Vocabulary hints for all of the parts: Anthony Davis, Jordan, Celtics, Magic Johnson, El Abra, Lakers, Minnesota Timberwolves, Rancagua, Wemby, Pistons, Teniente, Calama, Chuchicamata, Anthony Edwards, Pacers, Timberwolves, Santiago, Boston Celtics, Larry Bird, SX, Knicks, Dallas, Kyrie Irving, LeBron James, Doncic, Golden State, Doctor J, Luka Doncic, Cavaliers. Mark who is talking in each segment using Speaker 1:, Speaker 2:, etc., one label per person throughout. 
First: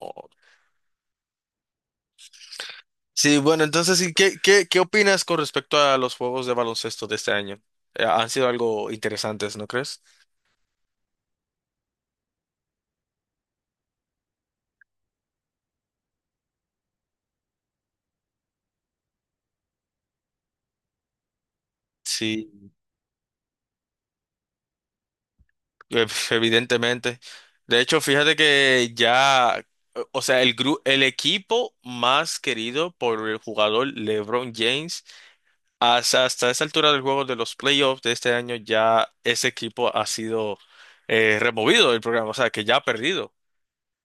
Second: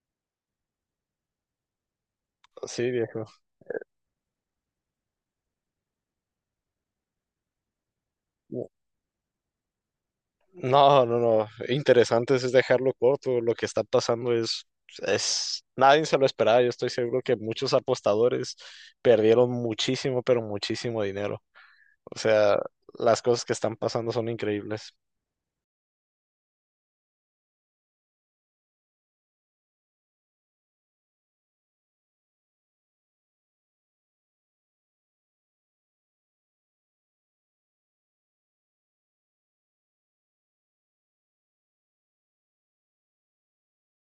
Speaker 1: Oh.
Speaker 2: Sí, viejo.
Speaker 1: Sí, bueno, entonces, ¿Qué opinas con respecto a los juegos de baloncesto de este año? Han sido algo interesantes, ¿no crees?
Speaker 2: No, no, no. Interesante es dejarlo corto. Lo que está pasando es, nadie se lo esperaba. Yo estoy seguro que muchos apostadores perdieron muchísimo, pero muchísimo dinero. O
Speaker 1: Sí,
Speaker 2: sea, las cosas que están pasando son increíbles.
Speaker 1: evidentemente. De hecho, fíjate que ya, o sea, el equipo más querido por el jugador LeBron James, hasta esa altura del juego de los playoffs de este año, ya ese equipo ha sido removido del programa, o sea, que ya ha perdido.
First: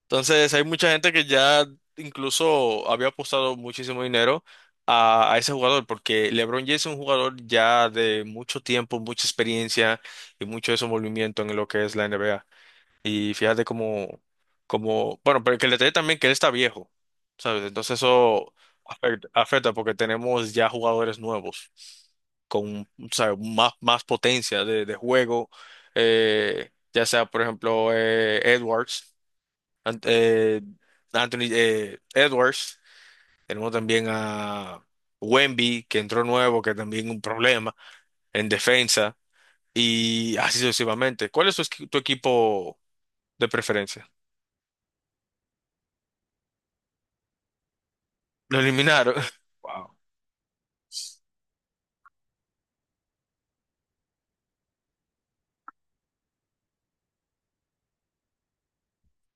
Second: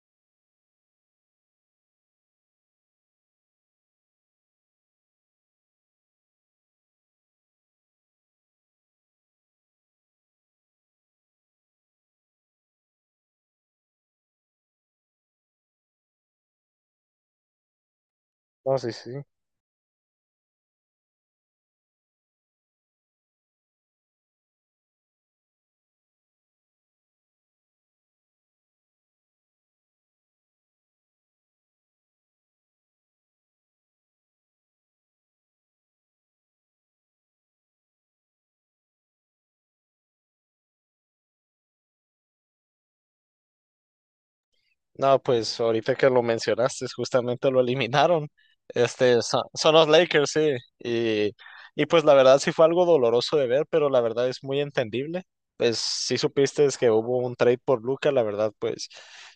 Speaker 1: Entonces, hay mucha gente que ya incluso había apostado muchísimo dinero a ese jugador, porque LeBron James es un jugador ya de mucho tiempo, mucha experiencia y mucho desenvolvimiento en lo que es la NBA. Y fíjate cómo, bueno, pero que el detalle también que él está viejo, ¿sabes? Entonces eso
Speaker 2: No, sí, sí.
Speaker 1: afecta, afecta porque tenemos ya jugadores nuevos con, ¿sabes? Más, más potencia de juego, ya sea, por ejemplo, Edwards. Ant- eh, Anthony Edwards, tenemos también a Wemby, que entró nuevo, que también un problema en defensa, y así sucesivamente. ¿Cuál es tu equipo de preferencia?
Speaker 2: No, pues ahorita que lo mencionaste, justamente lo eliminaron.
Speaker 1: Lo eliminaron.
Speaker 2: Este, son los Lakers, sí. Y, y pues la verdad sí fue algo doloroso de ver, pero la verdad es muy entendible. Pues sí supiste es que hubo un trade por Luca, la verdad, pues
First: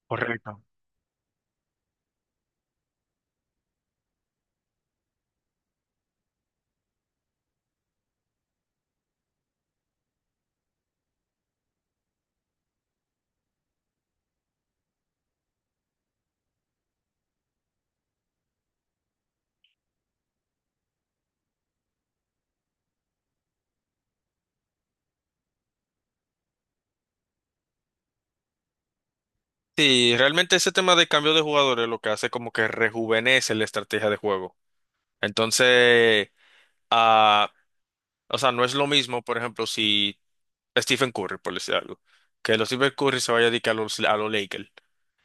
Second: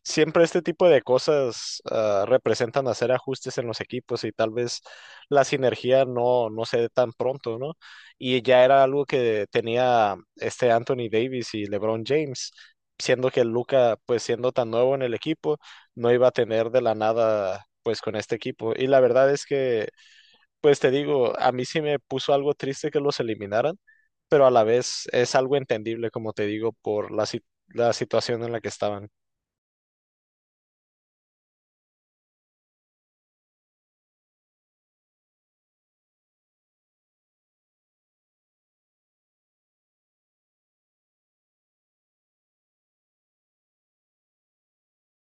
Speaker 2: siempre este
Speaker 1: Correcto.
Speaker 2: tipo de cosas representan hacer ajustes en los equipos y tal vez la sinergia no se dé tan pronto, ¿no? Y ya era algo que tenía este Anthony Davis y LeBron James, siendo que Luca, pues siendo tan nuevo en el equipo, no iba a tener de la nada, pues con este equipo. Y la verdad es que, pues te digo, a mí sí me puso algo triste que los eliminaran, pero a la vez es algo entendible, como te digo, por la, si- la situación en la que estaban.
Speaker 1: Sí, realmente ese tema de cambio de jugadores lo que hace como que rejuvenece la estrategia de juego. Entonces, ah, o sea, no es lo mismo, por ejemplo, si Stephen Curry, por decir algo, que los Stephen Curry se vaya a dedicar a los Lakers.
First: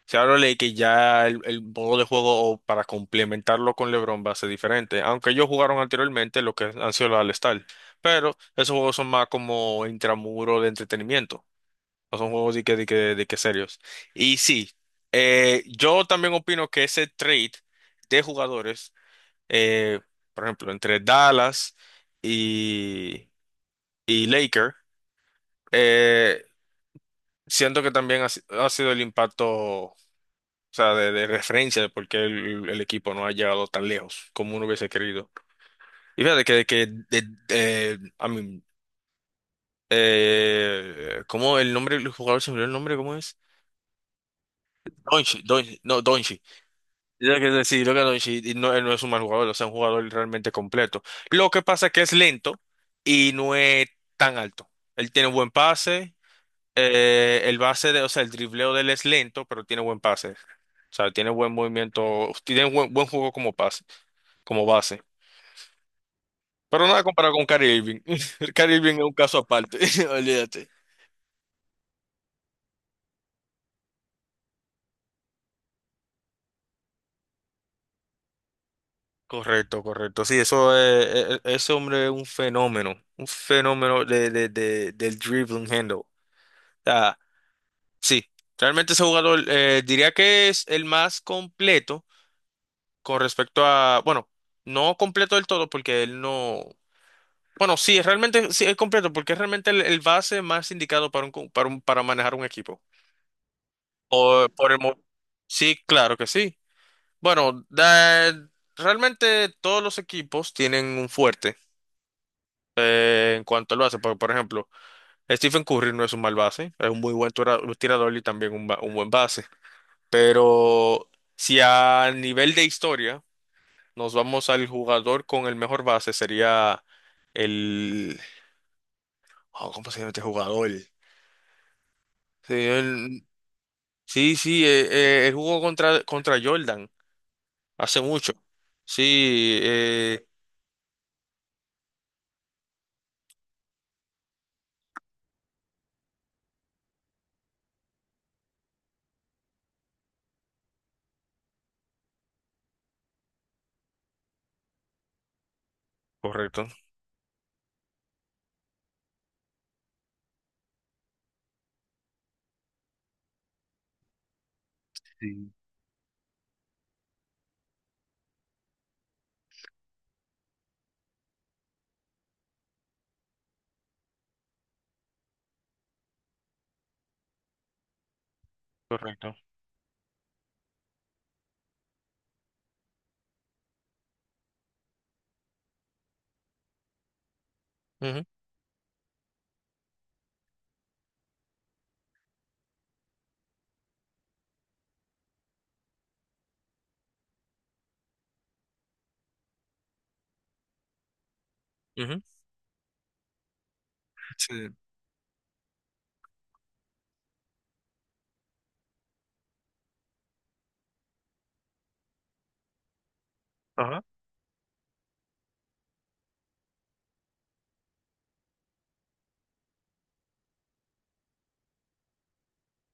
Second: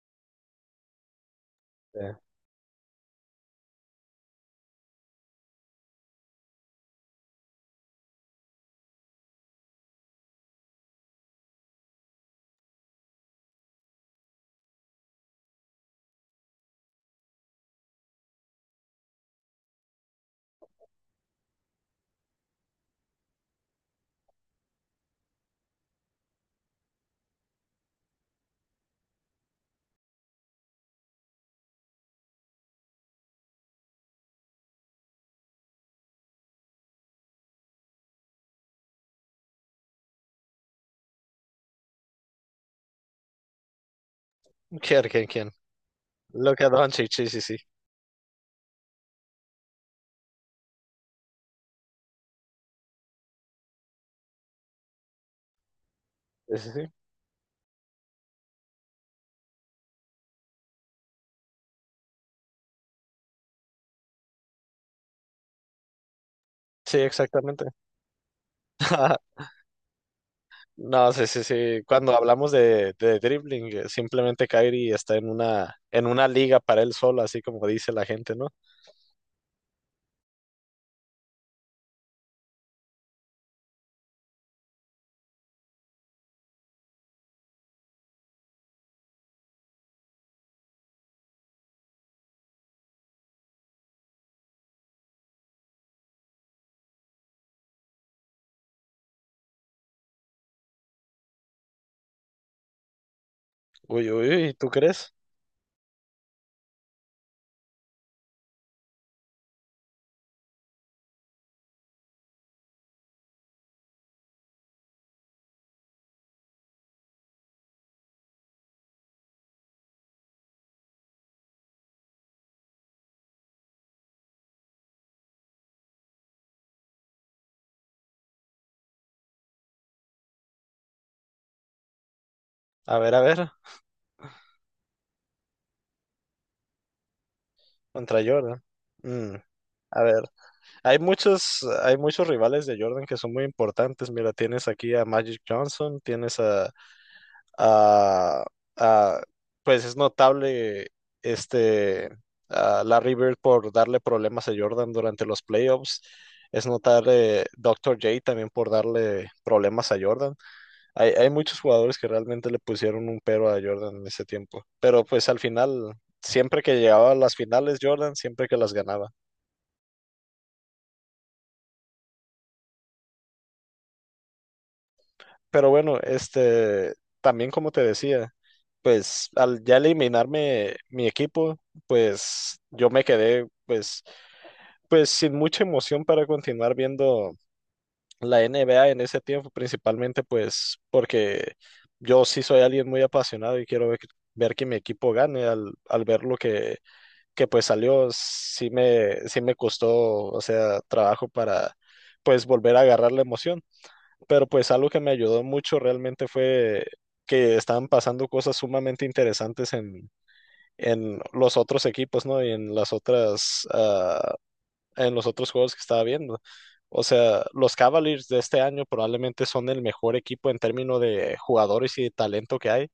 Speaker 1: Se habla de que ya el modo de
Speaker 2: Eh,
Speaker 1: juego o para complementarlo con LeBron va a ser diferente, aunque ellos jugaron anteriormente lo que han sido los All-Star, pero esos juegos son más como intramuro de entretenimiento, no son juegos de que serios. Y sí, yo también opino que ese trade de jugadores, eh, por ejemplo, entre Dallas y, y Laker, eh, siento que también ha, si- ha sido el impacto. O sea, de referencia de por qué el equipo no ha llegado tan lejos como uno hubiese querido. Y fíjate que de- I mean, ¿cómo el nombre del jugador se me olvidó el nombre? ¿Cómo es? Doncic,
Speaker 2: Quién?
Speaker 1: Doncic, no, Doncic.
Speaker 2: Luka Doncic, sí,
Speaker 1: Yo
Speaker 2: sí,
Speaker 1: creo
Speaker 2: sí.
Speaker 1: que sí, lo que Doncic y no, él no es un mal jugador, o sea, un jugador realmente completo. Lo que pasa es que es lento y no es tan alto. Él tiene buen pase.
Speaker 2: Sí, sí, sí.
Speaker 1: El base de, o sea, el dribleo de él es lento, pero tiene buen pase. O sea, tiene buen movimiento, tiene buen, buen juego como pase, como base. Pero
Speaker 2: Sí,
Speaker 1: nada comparado con
Speaker 2: exactamente.
Speaker 1: Kyrie Irving. Kyrie Irving es un caso aparte, olvídate.
Speaker 2: No, sí, sí, sí. Cuando hablamos de dribbling, simplemente Kyrie está en una liga para él solo, así como dice la gente, ¿no?
Speaker 1: Correcto, correcto. Sí, eso es, ese hombre es un fenómeno del dribbling handle. O sea, sí, realmente ese jugador diría que es el más completo con respecto a, bueno, no completo del todo porque él no. Bueno, sí, es realmente sí, es completo porque es realmente el base más indicado para un, cu- para un- para manejar un equipo.
Speaker 2: Uy, uy,
Speaker 1: O
Speaker 2: uy, ¿tú
Speaker 1: por el mo-
Speaker 2: crees?
Speaker 1: Sí, claro que sí. Bueno, realmente todos los equipos tienen un fuerte en cuanto al base. Por ejemplo, Stephen Curry no es un mal base, es un muy buen tirador y también un buen base. Pero si a nivel de historia nos vamos al jugador con el mejor base sería el oh, ¿cómo se llama este jugador?
Speaker 2: A
Speaker 1: Sí,
Speaker 2: ver,
Speaker 1: sí, sí, él jugó contra Jordan hace
Speaker 2: contra
Speaker 1: mucho.
Speaker 2: Jordan. Mm,
Speaker 1: Sí,
Speaker 2: a ver. Hay muchos rivales de Jordan que son muy importantes. Mira, tienes aquí a Magic Johnson, tienes a- a- pues es notable este a Larry Bird por darle problemas a Jordan durante los playoffs. Es
Speaker 1: correcto.
Speaker 2: notable Doctor J también por darle problemas a Jordan. Hay muchos jugadores que realmente le pusieron un pero a Jordan en ese tiempo. Pero pues al
Speaker 1: Sí,
Speaker 2: final, siempre que llegaba a las finales, Jordan siempre que las ganaba. Pero bueno, este, también como te decía, pues
Speaker 1: correcto.
Speaker 2: al ya eliminarme mi equipo, pues yo me quedé pues sin mucha emoción para continuar viendo
Speaker 1: Ujú,
Speaker 2: la NBA en ese tiempo, principalmente pues porque yo sí soy alguien muy apasionado y quiero ver que mi equipo gane al ver lo que pues salió, sí me costó, o sea, trabajo para
Speaker 1: ujú.
Speaker 2: pues volver a agarrar la emoción, pero
Speaker 1: Sí,
Speaker 2: pues algo que me ayudó mucho realmente fue que estaban pasando cosas sumamente interesantes en los otros equipos, ¿no? Y en las otras,
Speaker 1: ajá.
Speaker 2: en los otros juegos que estaba viendo. O sea, los Cavaliers de este año probablemente son el mejor equipo en términos de jugadores y de talento que hay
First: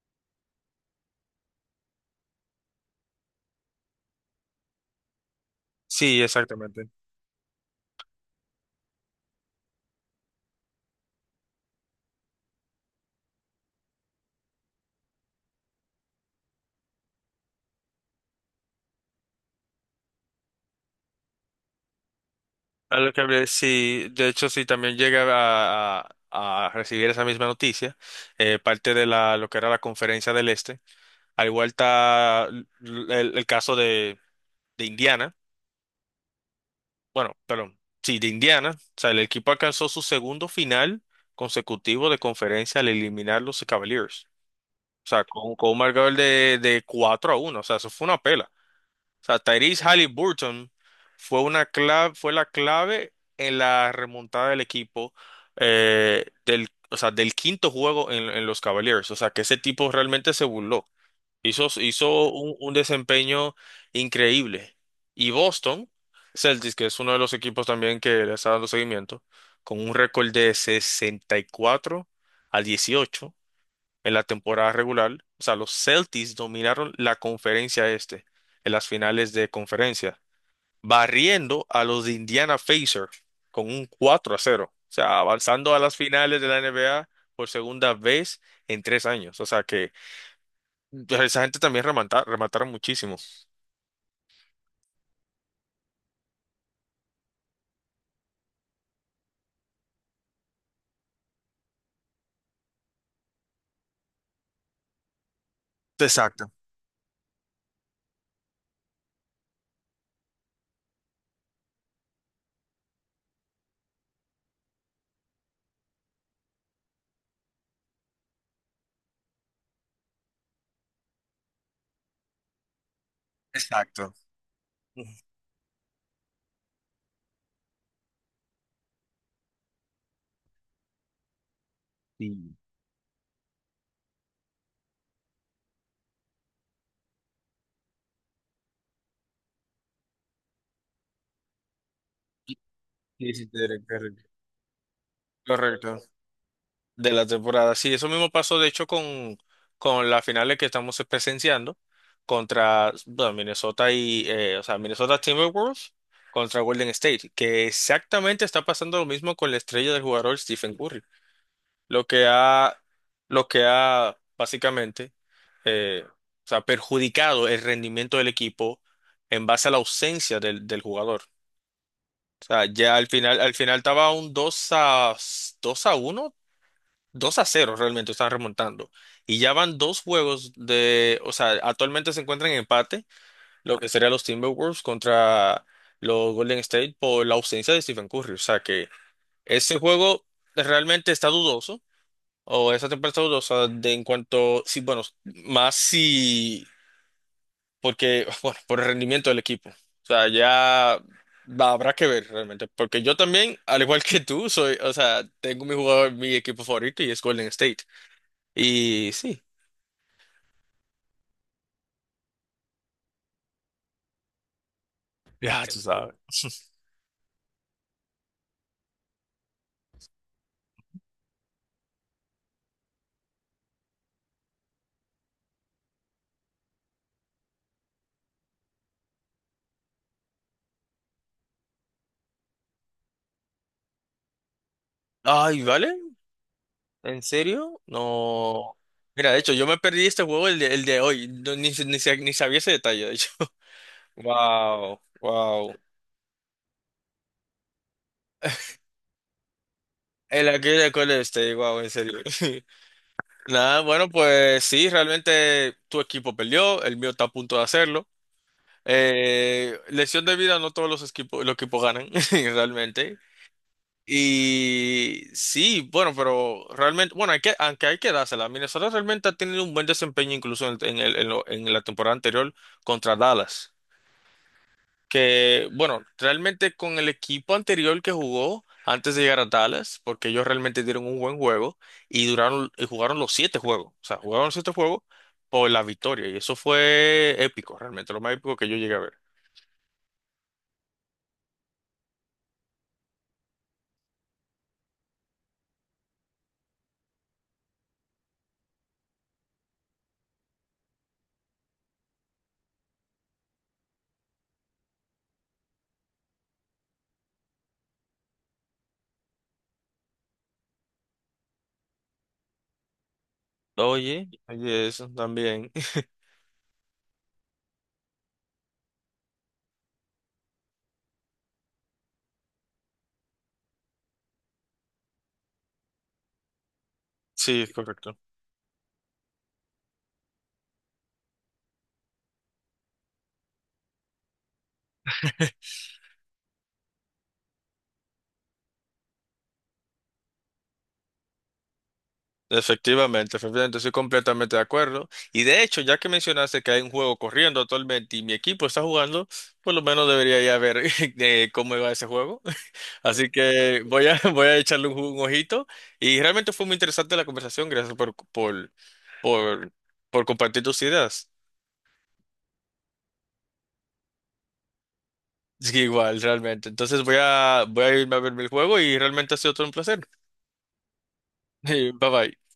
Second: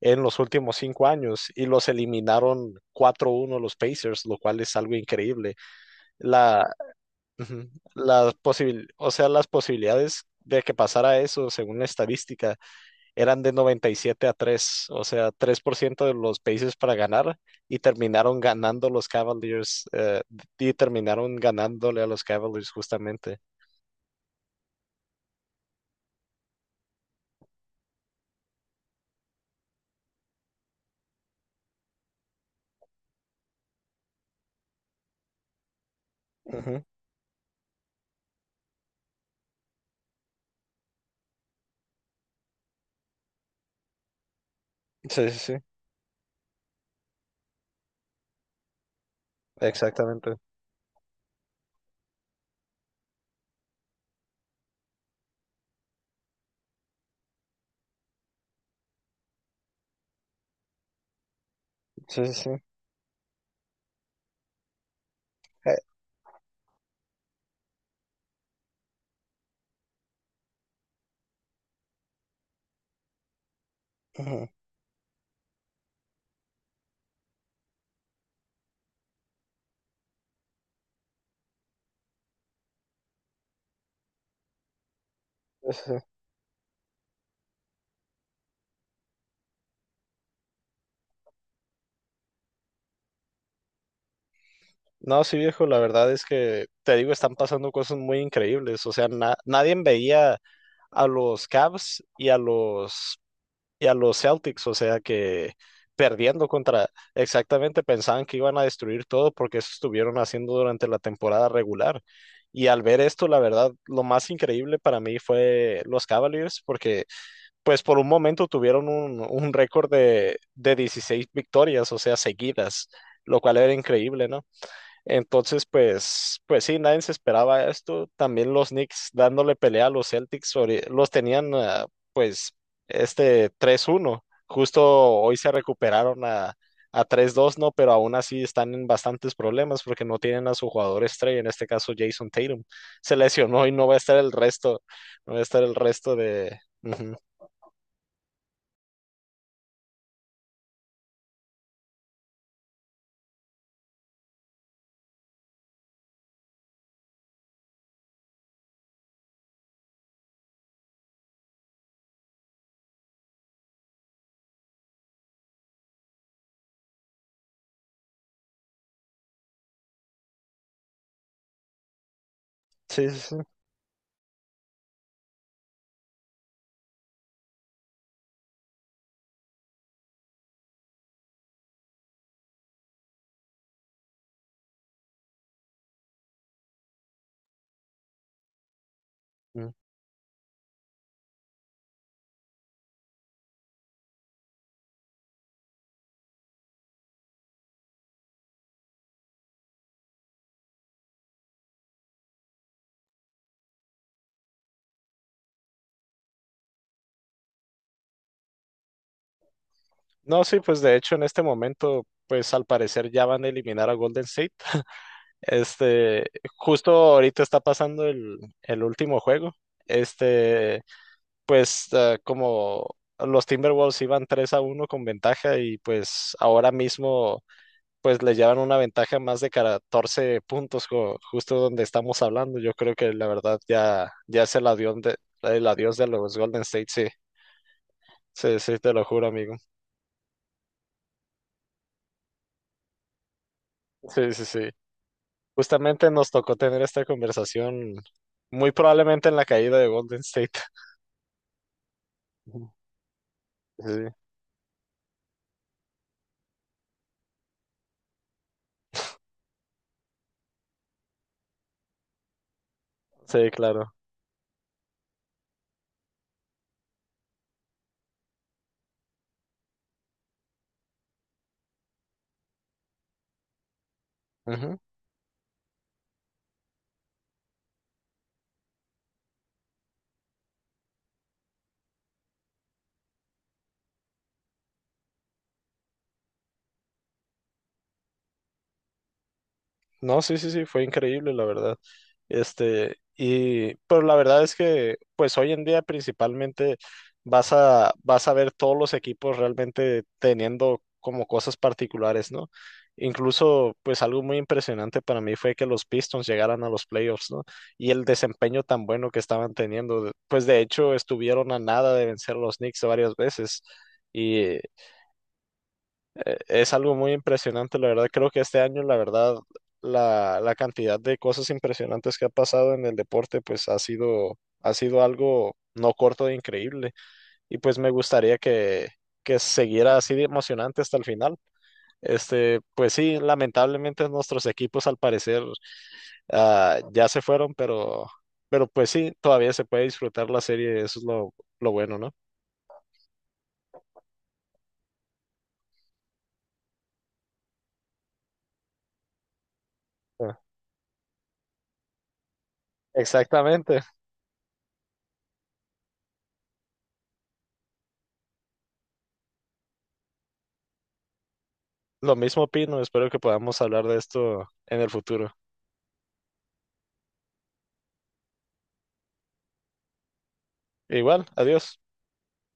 Speaker 2: en los últimos 5 años y los eliminaron 4-1 los Pacers, lo cual es algo increíble.
Speaker 1: Sí,
Speaker 2: La,
Speaker 1: exactamente.
Speaker 2: Ujú. O sea, las posibilidades de que pasara eso, según la estadística, eran de 97-3, o sea, 3% de los países para ganar y terminaron ganando los Cavaliers, y terminaron ganándole a los Cavaliers
Speaker 1: A lo que
Speaker 2: justamente.
Speaker 1: hablé, sí, de hecho, sí, también llega a recibir esa misma noticia, parte de la, lo que era la conferencia del Este. Al igual está el caso de Indiana.
Speaker 2: Ujú.
Speaker 1: Bueno, perdón, sí, de Indiana, o sea, el equipo alcanzó su segundo final consecutivo de conferencia al eliminar los Cavaliers. O sea,
Speaker 2: Sí, sí,
Speaker 1: con,
Speaker 2: sí,
Speaker 1: con un marcador de 4-1, o sea, eso fue una pela. O sea, Tyrese
Speaker 2: exactamente.
Speaker 1: Halliburton fue, una clave, fue la clave en la remontada del equipo del, o sea, del quinto juego en los Cavaliers. O sea, que ese tipo realmente se burló. Hizo,
Speaker 2: Sí,
Speaker 1: hizo
Speaker 2: sí, sí.
Speaker 1: un desempeño increíble. Y
Speaker 2: Eh,
Speaker 1: Boston Celtics, que es uno de los equipos también que le está dando seguimiento, con un récord de 64-18 en la
Speaker 2: ujú.
Speaker 1: temporada regular. O sea, los Celtics dominaron la conferencia este en las finales de conferencia, barriendo a los de Indiana Pacers con un 4-0. O sea,
Speaker 2: Sí,
Speaker 1: avanzando a
Speaker 2: sí, sí.
Speaker 1: las finales de la NBA por segunda vez en 3 años. O sea, que pero esa gente también remataron muchísimo.
Speaker 2: No, sí, viejo, la verdad es que te digo, están pasando cosas muy increíbles, o sea, nadie veía a los Cavs y a los Celtics, o sea que perdiendo
Speaker 1: Exacto,
Speaker 2: contra, exactamente pensaban que iban a destruir todo porque eso estuvieron haciendo durante la temporada regular. Y al ver esto, la verdad, lo más increíble para mí fue los Cavaliers, porque pues por un momento tuvieron un récord de 16 victorias, o sea, seguidas, lo cual era
Speaker 1: exacto.
Speaker 2: increíble, ¿no? Entonces, pues sí, nadie se esperaba esto. También los Knicks dándole pelea a los Celtics, los tenían, pues,
Speaker 1: Sí.
Speaker 2: este, 3-1. Justo hoy se recuperaron a 3-2, ¿no? Pero aún así están en bastantes problemas porque no tienen a su jugador estrella, en este caso Jason Tatum. Se
Speaker 1: Sí, sí, te
Speaker 2: lesionó y
Speaker 1: diré,
Speaker 2: no va a estar
Speaker 1: correcto.
Speaker 2: el resto, no va a estar el
Speaker 1: Correcto.
Speaker 2: resto de...
Speaker 1: De
Speaker 2: Ujú.
Speaker 1: la temporada. Sí, eso mismo pasó, de hecho, con las finales que estamos presenciando contra, bueno, Minnesota y, o sea, Minnesota Timberwolves contra Golden State, que exactamente está pasando lo mismo con la estrella del jugador Stephen Curry. Lo que ha, lo que ha básicamente o sea, perjudicado el rendimiento del equipo en base a la ausencia del jugador. O sea, ya
Speaker 2: Sí, sí, sí.
Speaker 1: al final estaba un 2-1 2-0 realmente, están remontando. Y ya van dos juegos de, o sea, actualmente se encuentran en empate, lo que serían los Timberwolves contra los Golden State por la ausencia de Stephen Curry. O sea que
Speaker 2: Mm.
Speaker 1: ese juego realmente está dudoso o esa temperatura, o sea, de en cuanto, sí, bueno, más si, porque, bueno, por el rendimiento del equipo. O sea, ya habrá que ver realmente, porque yo también, al igual que tú, soy, o sea, tengo mi jugador, mi equipo favorito y es Golden State. Y sí,
Speaker 2: No, sí, pues de hecho en este momento, pues al parecer ya van a eliminar a Golden State.
Speaker 1: ya, tú sabes.
Speaker 2: Este, justo ahorita está pasando el último juego. Este, pues como los Timberwolves iban 3-1 con ventaja y pues ahora mismo pues le llevan una ventaja más de 14 puntos justo donde estamos hablando. Yo creo que la verdad ya, ya es el adiós
Speaker 1: Ay,
Speaker 2: el
Speaker 1: ¿vale?
Speaker 2: adiós de los Golden State, sí.
Speaker 1: ¿En serio?
Speaker 2: Sí,
Speaker 1: No.
Speaker 2: sí, te lo juro,
Speaker 1: Mira, de hecho,
Speaker 2: amigo.
Speaker 1: yo me perdí este juego el de hoy. No, ni sabía ese detalle, de hecho.
Speaker 2: Sí, sí, sí.
Speaker 1: Wow, wow.
Speaker 2: Justamente nos tocó tener esta conversación muy probablemente en la caída de Golden
Speaker 1: El
Speaker 2: State.
Speaker 1: aquel de Golden State, wow, en serio. Nada, bueno,
Speaker 2: Sí.
Speaker 1: pues sí, realmente tu equipo perdió, el mío está a punto de hacerlo. Lesión de vida, no todos los equipos, ganan, realmente.
Speaker 2: Sí, claro.
Speaker 1: Y sí, bueno, pero realmente, bueno, hay que, aunque hay que dársela, Minnesota realmente ha tenido un buen desempeño incluso en el- en lo- en la temporada anterior contra Dallas
Speaker 2: Ujú.
Speaker 1: que, bueno, realmente con el equipo anterior que jugó antes de llegar a Dallas, porque ellos realmente dieron un buen juego y duraron y jugaron los siete juegos, o sea, jugaron los siete juegos por la victoria y eso fue épico, realmente lo más épico que yo llegué a ver.
Speaker 2: No, sí, sí, sí, fue increíble, la verdad. Este, y, pero la verdad es que, pues hoy en día principalmente vas a ver todos los equipos realmente teniendo como cosas particulares, ¿no? Incluso, pues algo muy impresionante para mí fue que los Pistons llegaran a los playoffs, ¿no? Y el desempeño tan bueno que estaban teniendo. Pues de hecho, estuvieron a nada de vencer a los Knicks varias veces.
Speaker 1: Oye, oye, eso también.
Speaker 2: Es algo muy impresionante, la verdad. Creo que este año, la verdad, la cantidad de cosas impresionantes que ha pasado en el deporte, pues ha sido algo no corto de increíble. Y
Speaker 1: Sí, es
Speaker 2: pues me
Speaker 1: correcto.
Speaker 2: gustaría que siguiera así de emocionante hasta el final. Este, pues sí, lamentablemente nuestros equipos al parecer ya se fueron, pero pues sí, todavía se puede disfrutar la serie, eso es lo bueno, ¿no?
Speaker 1: Efectivamente, efectivamente, estoy completamente de acuerdo. Y de hecho, ya que mencionaste que hay un juego corriendo actualmente y mi equipo está jugando, por lo menos
Speaker 2: Ah,
Speaker 1: debería ya ver cómo va ese juego. Así
Speaker 2: exactamente.
Speaker 1: que voy a echarle un ojito. Y realmente fue muy interesante la conversación. Gracias por, por compartir tus ideas.
Speaker 2: Lo mismo opino, espero que podamos hablar de esto en el futuro.
Speaker 1: Sí, igual, realmente. Entonces voy a irme a ver el juego y realmente ha sido todo un placer.
Speaker 2: Igual, adiós.
Speaker 1: Bye bye.